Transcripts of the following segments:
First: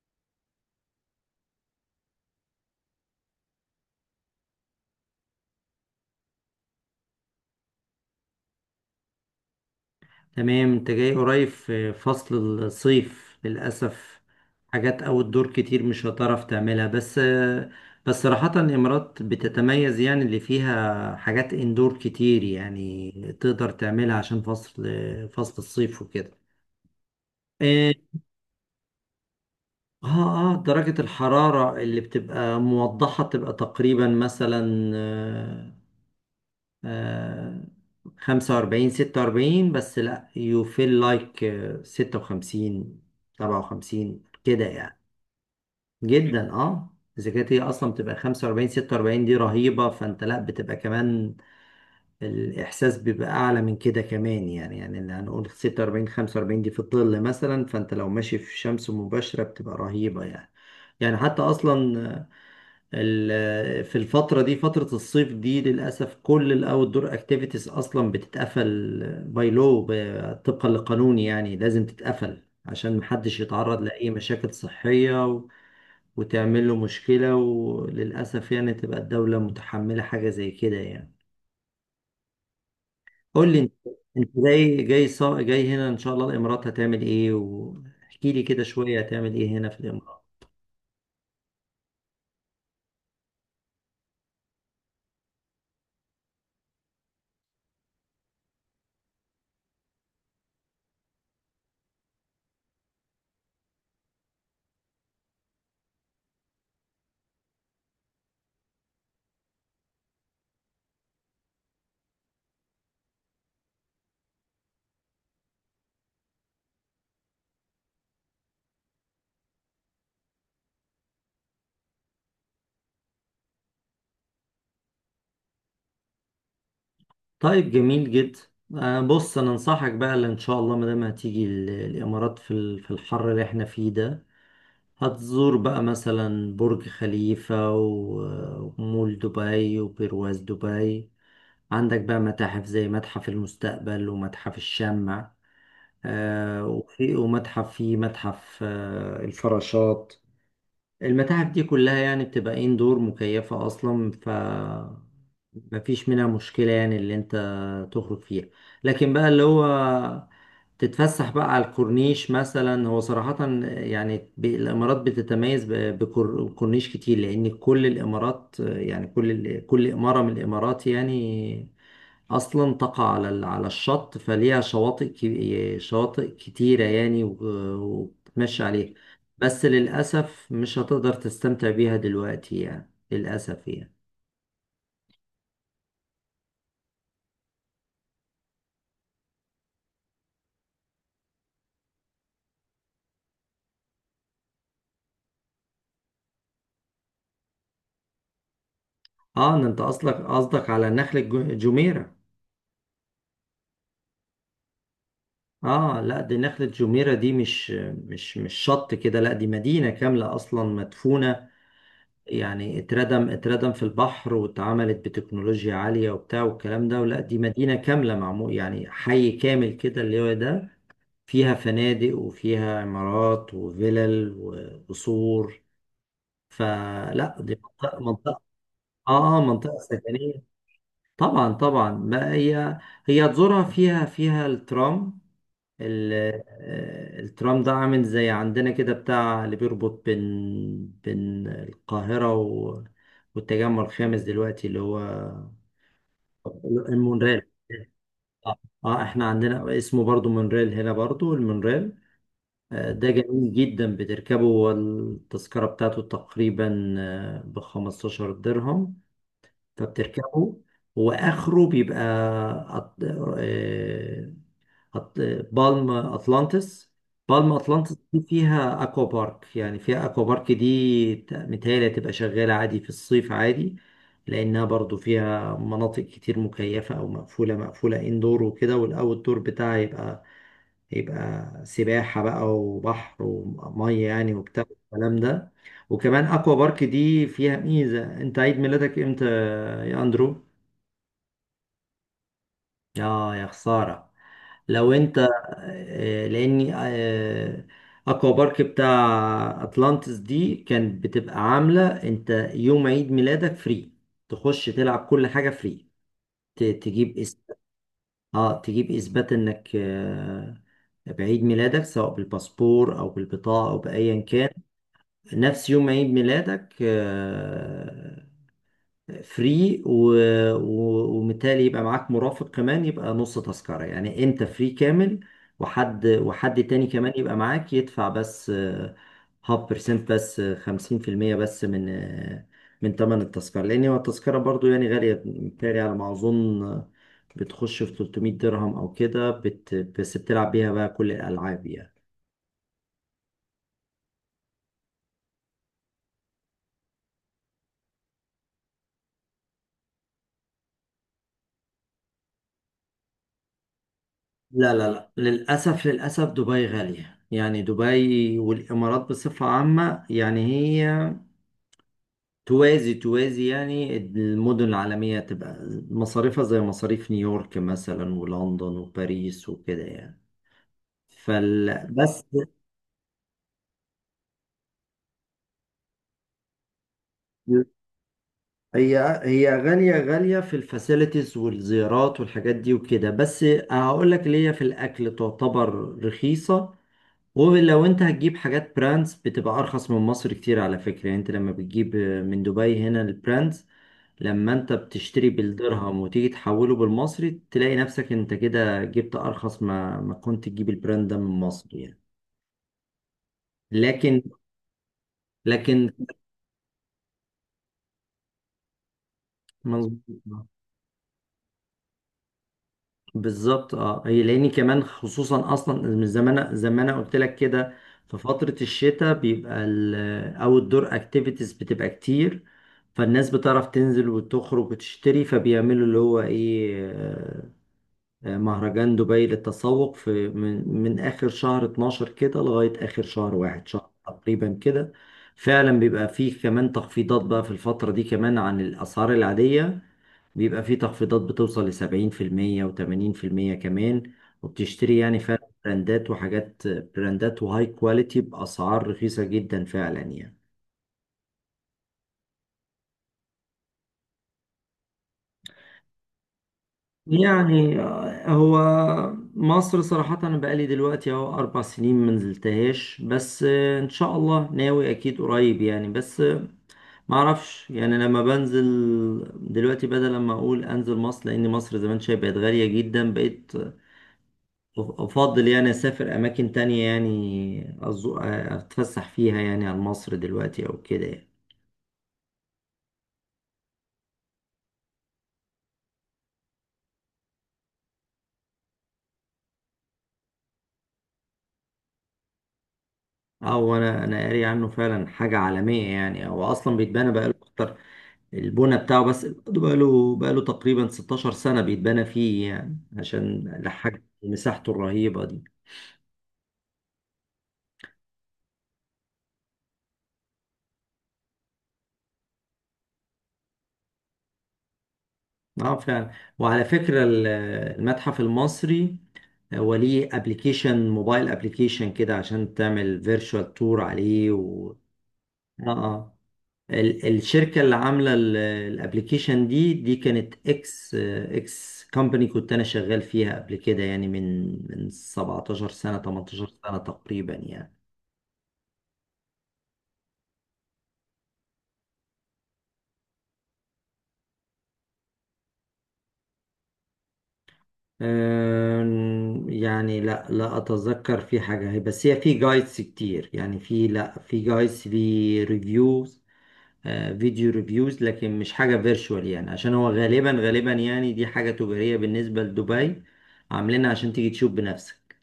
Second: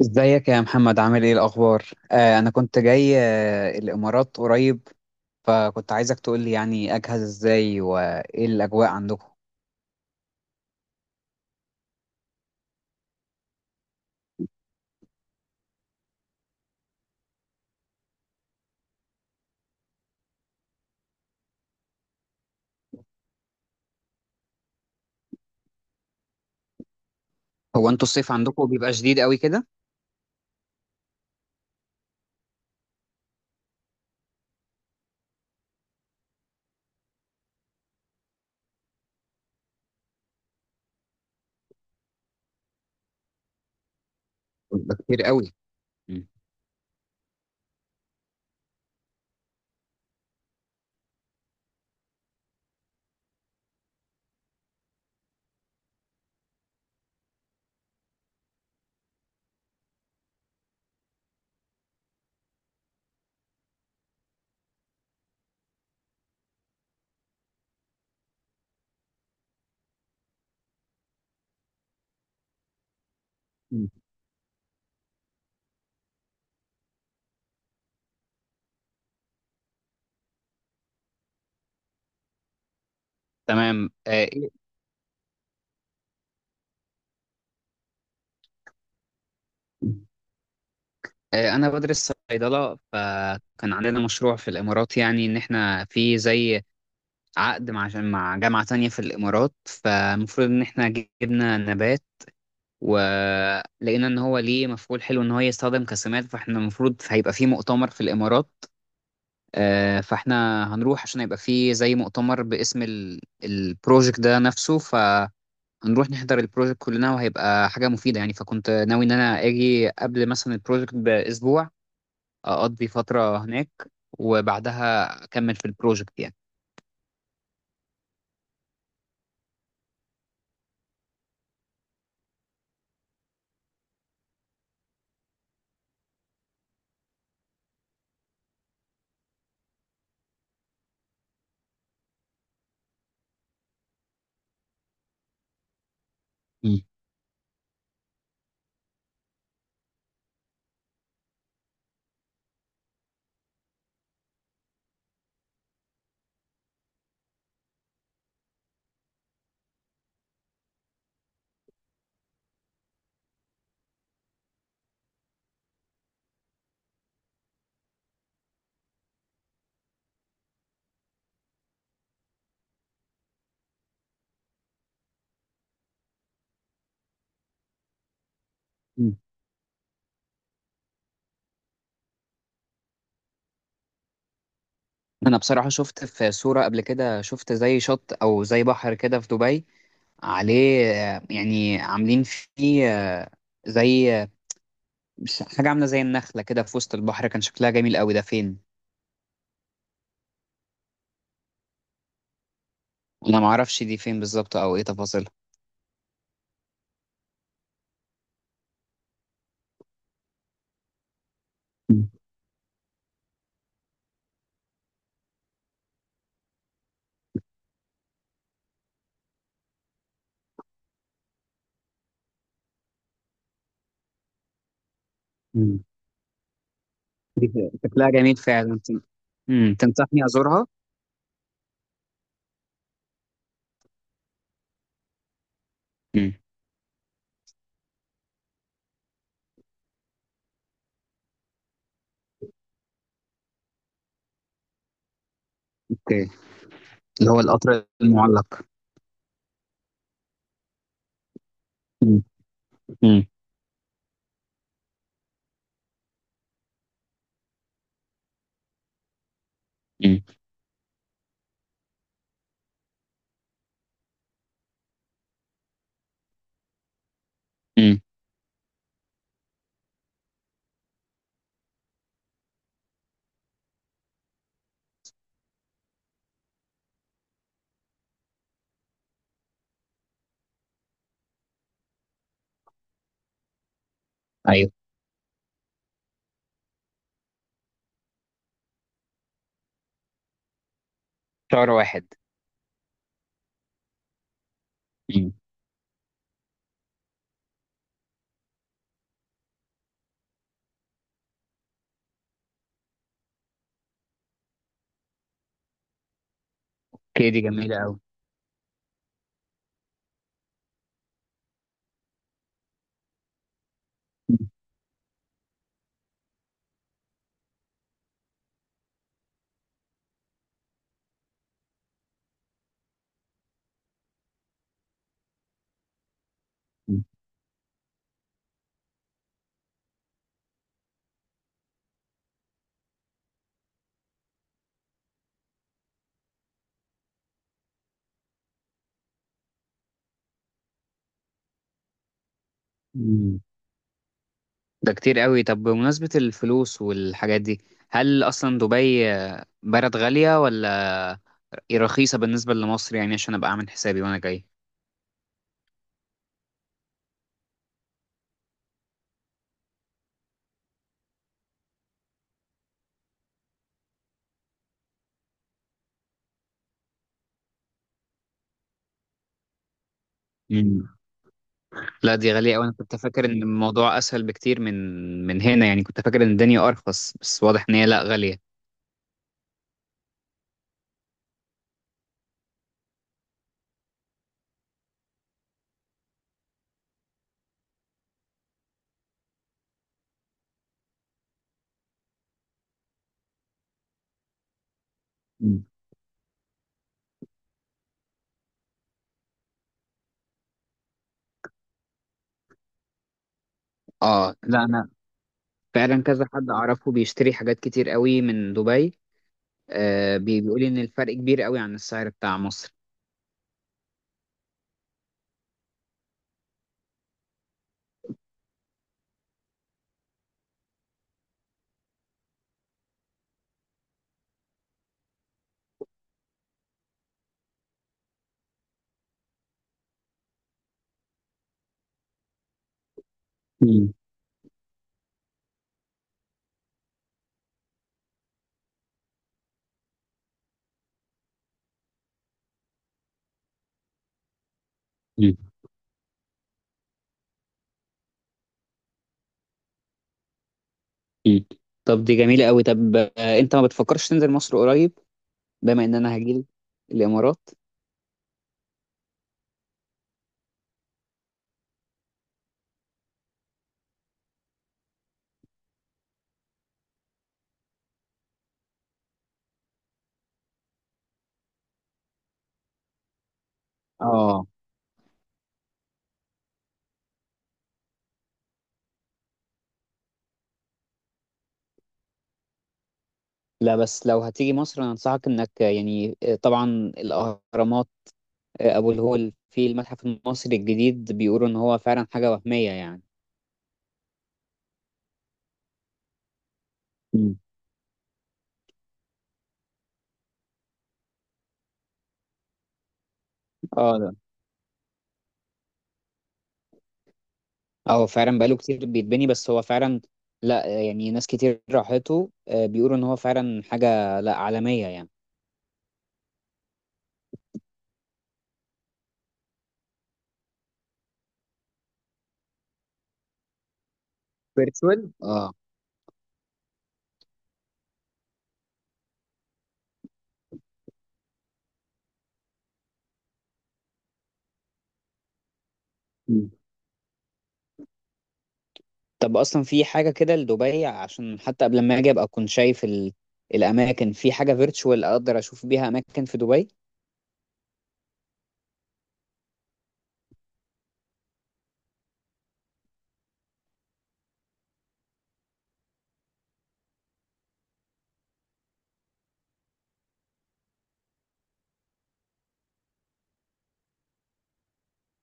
ازيك يا محمد؟ عامل ايه الاخبار؟ انا كنت جاي الامارات قريب، فكنت عايزك تقول لي يعني اجهز ازاي وايه الاجواء عندكم. تمام، انت جاي قريب في فصل الصيف للأسف. حاجات أوت دور كتير مش هتعرف تعملها. بس صراحة الإمارات بتتميز، يعني اللي فيها حاجات اندور كتير، يعني تقدر تعملها عشان فصل الصيف وكده. هو اه انتوا الصيف عندكم بيبقى شديد قوي كده؟ اه. آه، درجة الحرارة اللي بتبقى موضحة بتبقى تقريبا مثلا آه، 45 46. بس لأ، you feel like 56 57 كده بيبقى يعني. كتير قوي. مم. جدا اه. إذا كانت هي أصلا بتبقى 45 46 دي رهيبة، فأنت لأ بتبقى كمان. الإحساس بيبقى أعلى من كده كمان، يعني اللي هنقول 46 45 دي في الظل مثلا. فأنت لو ماشي في شمس مباشرة بتبقى رهيبة يعني. يعني حتى أصلا، في الفترة دي، فترة الصيف دي للأسف كل الأوت دور أكتيفيتيز أصلا بتتقفل، باي، لو طبقا للقانون يعني لازم تتقفل عشان محدش يتعرض مم. لأي مشاكل صحية وتعمل له مشكلة، وللأسف يعني تبقى الدولة متحملة حاجة زي كده يعني. قول لي أنت، تمام. أنت إيه؟ جاي هنا إن شاء الله الإمارات هتعمل إيه، واحكي لي كده شوية هتعمل إيه هنا في الإمارات. انا بدرس صيدله، فكان عندنا مشروع في الامارات، يعني ان احنا في زي عقد مع جامعه تانية في الامارات، فالمفروض ان احنا جبنا نبات ولقينا ان هو ليه مفعول حلو ان هو يستخدم كسمات. فاحنا المفروض هيبقى فيه مؤتمر في الامارات، فاحنا هنروح عشان هيبقى فيه زي مؤتمر باسم البروجكت ده نفسه، فهنروح نحضر البروجكت كلنا وهيبقى حاجة مفيدة يعني. فكنت ناوي ان انا اجي قبل مثلا البروجكت باسبوع، اقضي فترة هناك وبعدها اكمل في البروجكت يعني. طيب جميل جدا. بص انا انصحك بقى، اللي ان شاء الله ما دام هتيجي الامارات في في الحر اللي احنا فيه ده، هتزور بقى مثلا برج خليفة ومول دبي وبرواز دبي. عندك بقى متاحف زي متحف المستقبل ومتحف الشمع، مم. وفي ومتحف فيه متحف الفراشات. المتاحف دي كلها يعني بتبقى إيه، اندور مكيفة أصلا، ف مفيش منها مشكلة، يعني اللي أنت تخرج فيها. لكن بقى اللي هو تتفسح بقى على الكورنيش مثلا، هو صراحة يعني الإمارات بتتميز بكورنيش كتير، لأن كل الإمارات يعني كل إمارة من الإمارات يعني أصلا تقع على على الشط، فليها شواطئ كتيرة يعني، وبتتمشى عليها. مم. بس للأسف مش هتقدر تستمتع بيها دلوقتي يعني للأسف يعني. انا بصراحة شفت في صورة قبل كده، شفت زي شط او زي بحر كده في دبي، عليه يعني عاملين فيه زي حاجة عاملة زي النخلة كده في وسط البحر، كان شكلها جميل قوي. ده فين؟ اه إن انت اصلك قصدك على جميرة. أنا معرفش دي فين بالظبط أو إيه تفاصيلها. اه لا، دي نخلة جميرة، دي مش شط كده. لا، دي مدينة كاملة اصلا مدفونة، مم. يعني اتردم في البحر، واتعملت بتكنولوجيا عالية وبتاع والكلام ده. ولا دي مدينة كاملة معمول، يعني حي كامل كده اللي هو ده فيها فنادق وفيها عمارات وفلل وقصور. مم. فلا دي دي فين؟ شكلها جميل منطقة، فعلا. اه منطقة تنصحني سكنية. أزورها؟ طبعا طبعا، ما هي هي تزورها. فيها الترام، ال- مم. الترام ده عامل زي عندنا كده، بتاع اللي بيربط بين القاهرة والتجمع الخامس دلوقتي، اللي هو أوكي. اللي هو المونريل. القطر اه. المعلق. احنا عندنا اسمه برضو مونريل، هنا برضو المونريل. مم. ده مم. جميل جدا، بتركبه، والتذكرة بتاعته تقريبا ب 15 درهم. مم. فبتركبه، واخره بيبقى أط... آه، أط... بالم اتلانتس. بالم اتلانتس مم. دي فيها اكوا بارك، يعني فيها اكوا بارك دي متهيألي هتبقى شغالة عادي في الصيف عادي، لانها برضو فيها مناطق كتير مكيفة او مقفولة اندور وكده. والاوت دور بتاعها يبقى سباحة بقى وبحر ومية يعني، وبتاع أيوه. الكلام ده. وكمان اكوا بارك دي فيها ميزة. انت عيد ميلادك امتى يا اندرو؟ شهر واحد. اه يا خسارة. لو انت مم. لاني اكوا بارك بتاع اتلانتس دي كانت بتبقى عاملة انت يوم عيد ميلادك فري، تخش تلعب كل حاجة فري. ت- تجيب أوكي، دي إث- جميلة قوي. اه، تجيب اثبات انك بعيد ميلادك، سواء بالباسبور او بالبطاقة او بايا كان، نفس يوم عيد ميلادك فري. و... وبالتالي يبقى معاك مرافق كمان، يبقى نص تذكرة. يعني انت فري كامل، وحد تاني مم. كمان يبقى معاك، يدفع بس هاف بيرسنت، بس 50% بس من من تمن التذكرة. لأن هو التذكرة برضو يعني غالية، بالتالي على ما أظن بتخش في 300 درهم أو كده. بس بتلعب بيها بقى كل الألعاب يعني. مم. ده كتير قوي. طب بمناسبة الفلوس والحاجات دي، هل أصلا دبي بلد غالية، ولا إيه؟ رخيصة بالنسبة لمصر يعني؟ عشان أبقى أعمل حسابي وأنا جاي. لا للأسف، دبي غالية. يعني دبي والإمارات بصفة عامة يعني هي توازي يعني المدن العالمية، تبقى مصاريفها زي مصاريف نيويورك مثلا ولندن وباريس وكده يعني. مم. فال لا بس. دي غالية أوي. أنا كنت فاكر إن الموضوع أسهل بكتير من من هنا يعني، كنت فاكر إن الدنيا أرخص، بس واضح إن هي لا، غالية. هي هي غالية في الفاسيلتيز والزيارات والحاجات دي وكده. بس هقول لك ليه، في الأكل تعتبر رخيصة. ولو انت هتجيب حاجات براندز بتبقى أرخص من مصر كتير على فكرة، يعني انت لما بتجيب من دبي هنا البراندز، لما انت بتشتري مم. بالدرهم وتيجي تحوله بالمصري تلاقي نفسك انت كده جبت ارخص ما كنت تجيب البراند ده من مصر يعني. لكن اه. لا انا لكن فعلا كذا حد اعرفه بيشتري حاجات كتير قوي من دبي. مظبوط. آه، بيقول لي ان الفرق كبير قوي عن السعر بتاع مصر. بالظبط اه، هي لاني كمان خصوصا اصلا من زمان زي ما انا قلت لك كده، في فترة الشتاء بيبقى الاوت دور اكتيفيتيز بتبقى كتير، فالناس بتعرف تنزل وتخرج وتشتري، فبيعملوا اللي هو ايه، مهرجان دبي للتسوق، في من آخر شهر 12 كده لغاية آخر شهر واحد، شهر مم. تقريبا كده. فعلا بيبقى فيه كمان تخفيضات بقى في الفترة دي، كمان عن الأسعار العادية. بيبقى فيه تخفيضات بتوصل لسبعين في المية وتمانين في المية كمان. وبتشتري يعني مم. فعلا براندات وحاجات، وهاي كواليتي بأسعار رخيصة جدا فعلا يعني. مم. طب دي جميلة قوي. طب انت ما بتفكرش تنزل مصر قريب، بما ان انا هجيلك الامارات؟ يعني هو مصر صراحة، أنا بقالي دلوقتي أهو 4 سنين منزلتهاش. بس إن شاء الله ناوي أكيد قريب يعني. بس معرفش يعني، لما بنزل دلوقتي، بدل لما أقول أنزل مصر، لأن مصر زمان شايف بقت غالية جدا، بقيت اه. أفضل يعني أسافر أماكن تانية يعني أتفسح فيها، يعني عن مصر دلوقتي أو كده يعني. لا بس لو هتيجي مصر انا انصحك انك يعني طبعا الاهرامات، ابو الهول، في المتحف المصري الجديد بيقولوا ان هو فعلا حاجه وهميه يعني. أو أنا قاري عنه فعلا حاجة عالمية يعني، هو أصلا بيتبنى بقاله مم. أكتر البنى بتاعه، بس برضه بقاله تقريبا 16 سنة بيتبنى فيه، يعني عشان اه لحاجة ده، مساحته الرهيبة دي. اه فعلا بقاله كتير بيتبني، بس هو فعلا لا يعني ناس كتير راحته بيقولوا ان هو فعلا حاجه لا عالميه يعني. اه فعلا. وعلى فكرة المتحف المصري هو ليه ابلكيشن موبايل، ابلكيشن كده عشان تعمل فيرتشوال تور عليه فيرتشوال اه. اه اه. الشركة اللي عاملة الابلكيشن دي كانت اكس كومباني، كنت انا شغال فيها قبل كده يعني من 17 سنة مم. 18 سنة تقريبا يعني. طب اصلا في حاجه كده لدبي؟ عشان حتى قبل ما اجي ابقى اكون شايف الاماكن، في حاجه فيرتشوال اقدر اشوف بيها اماكن في دبي؟ يعني لا لا اتذكر في حاجه، هي بس هي في جايدز كتير يعني، في لا في جايدز، في ريفيوز، فيديو ريفيوز، لكن مش حاجه فيرتشوال. يعني عشان هو غالبا يعني دي حاجه تجاريه بالنسبه لدبي، عاملينها عشان تيجي تشوف بنفسك.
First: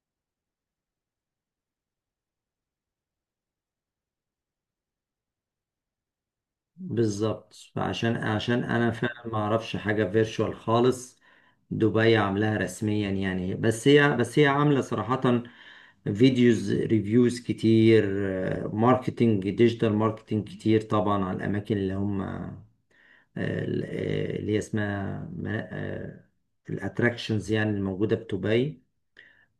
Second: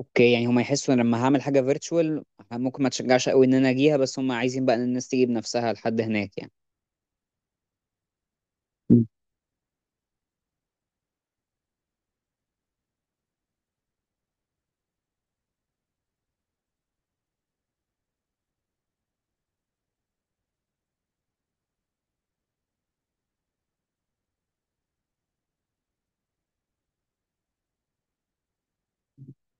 اوكي، يعني هم يحسوا ان لما هعمل حاجه فيرتشوال ممكن ما تشجعش قوي ان انا اجيها، بس هم عايزين بقى ان الناس تيجي بنفسها لحد هناك يعني. بالظبط، عشان انا مم. فعلا ما اعرفش حاجه فيرتشوال خالص دبي عاملاها رسميا يعني. بس هي عامله صراحه فيديوز ريفيوز كتير، ماركتينج، ديجيتال ماركتينج كتير طبعا على الاماكن اللي هم اللي هي اسمها الاتراكشنز، يعني الموجوده في دبي،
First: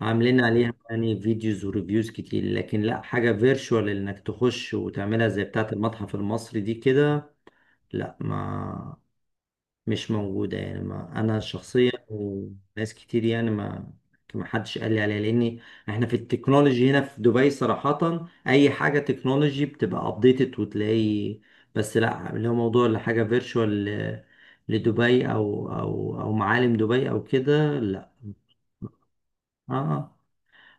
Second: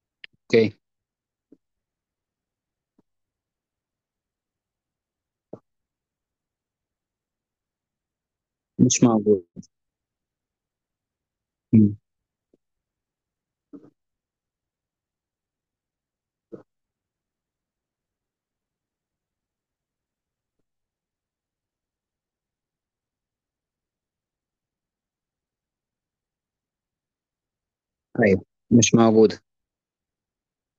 عاملين عليها اوكي. يعني فيديوز وريفيوز كتير. لكن لا، حاجه فيرتشوال انك تخش وتعملها زي بتاعه المتحف المصري دي كده لا ما. مش موجود. مش موجودة يعني، ما أنا شخصيا مم. وناس كتير يعني ما، ما حدش قال لي عليها، لأن إحنا في التكنولوجي هنا في دبي صراحة، أي حاجة تكنولوجي بتبقى أبديتد وتلاقي. بس لا اللي هو موضوع اللي حاجة فيرتشوال لدبي أو معالم دبي أو كده لا. ايوه. مش موجوده. آه آه.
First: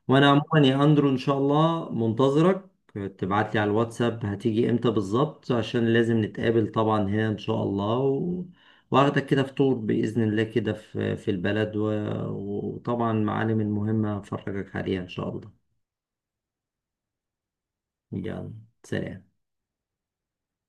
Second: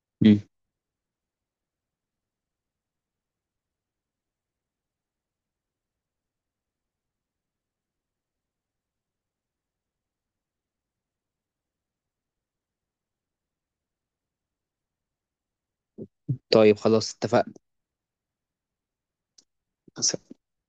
وانا مم. عموما يا اندرو ان شاء الله منتظرك، تبعت لي على الواتساب هتيجي امتى بالظبط عشان لازم نتقابل طبعا هنا ان شاء الله، واخدك كده فطور باذن الله كده في البلد، وطبعا معالم المهمه هفرجك عليها ان شاء الله. طيب خلاص، اتفقنا. يلا سلام.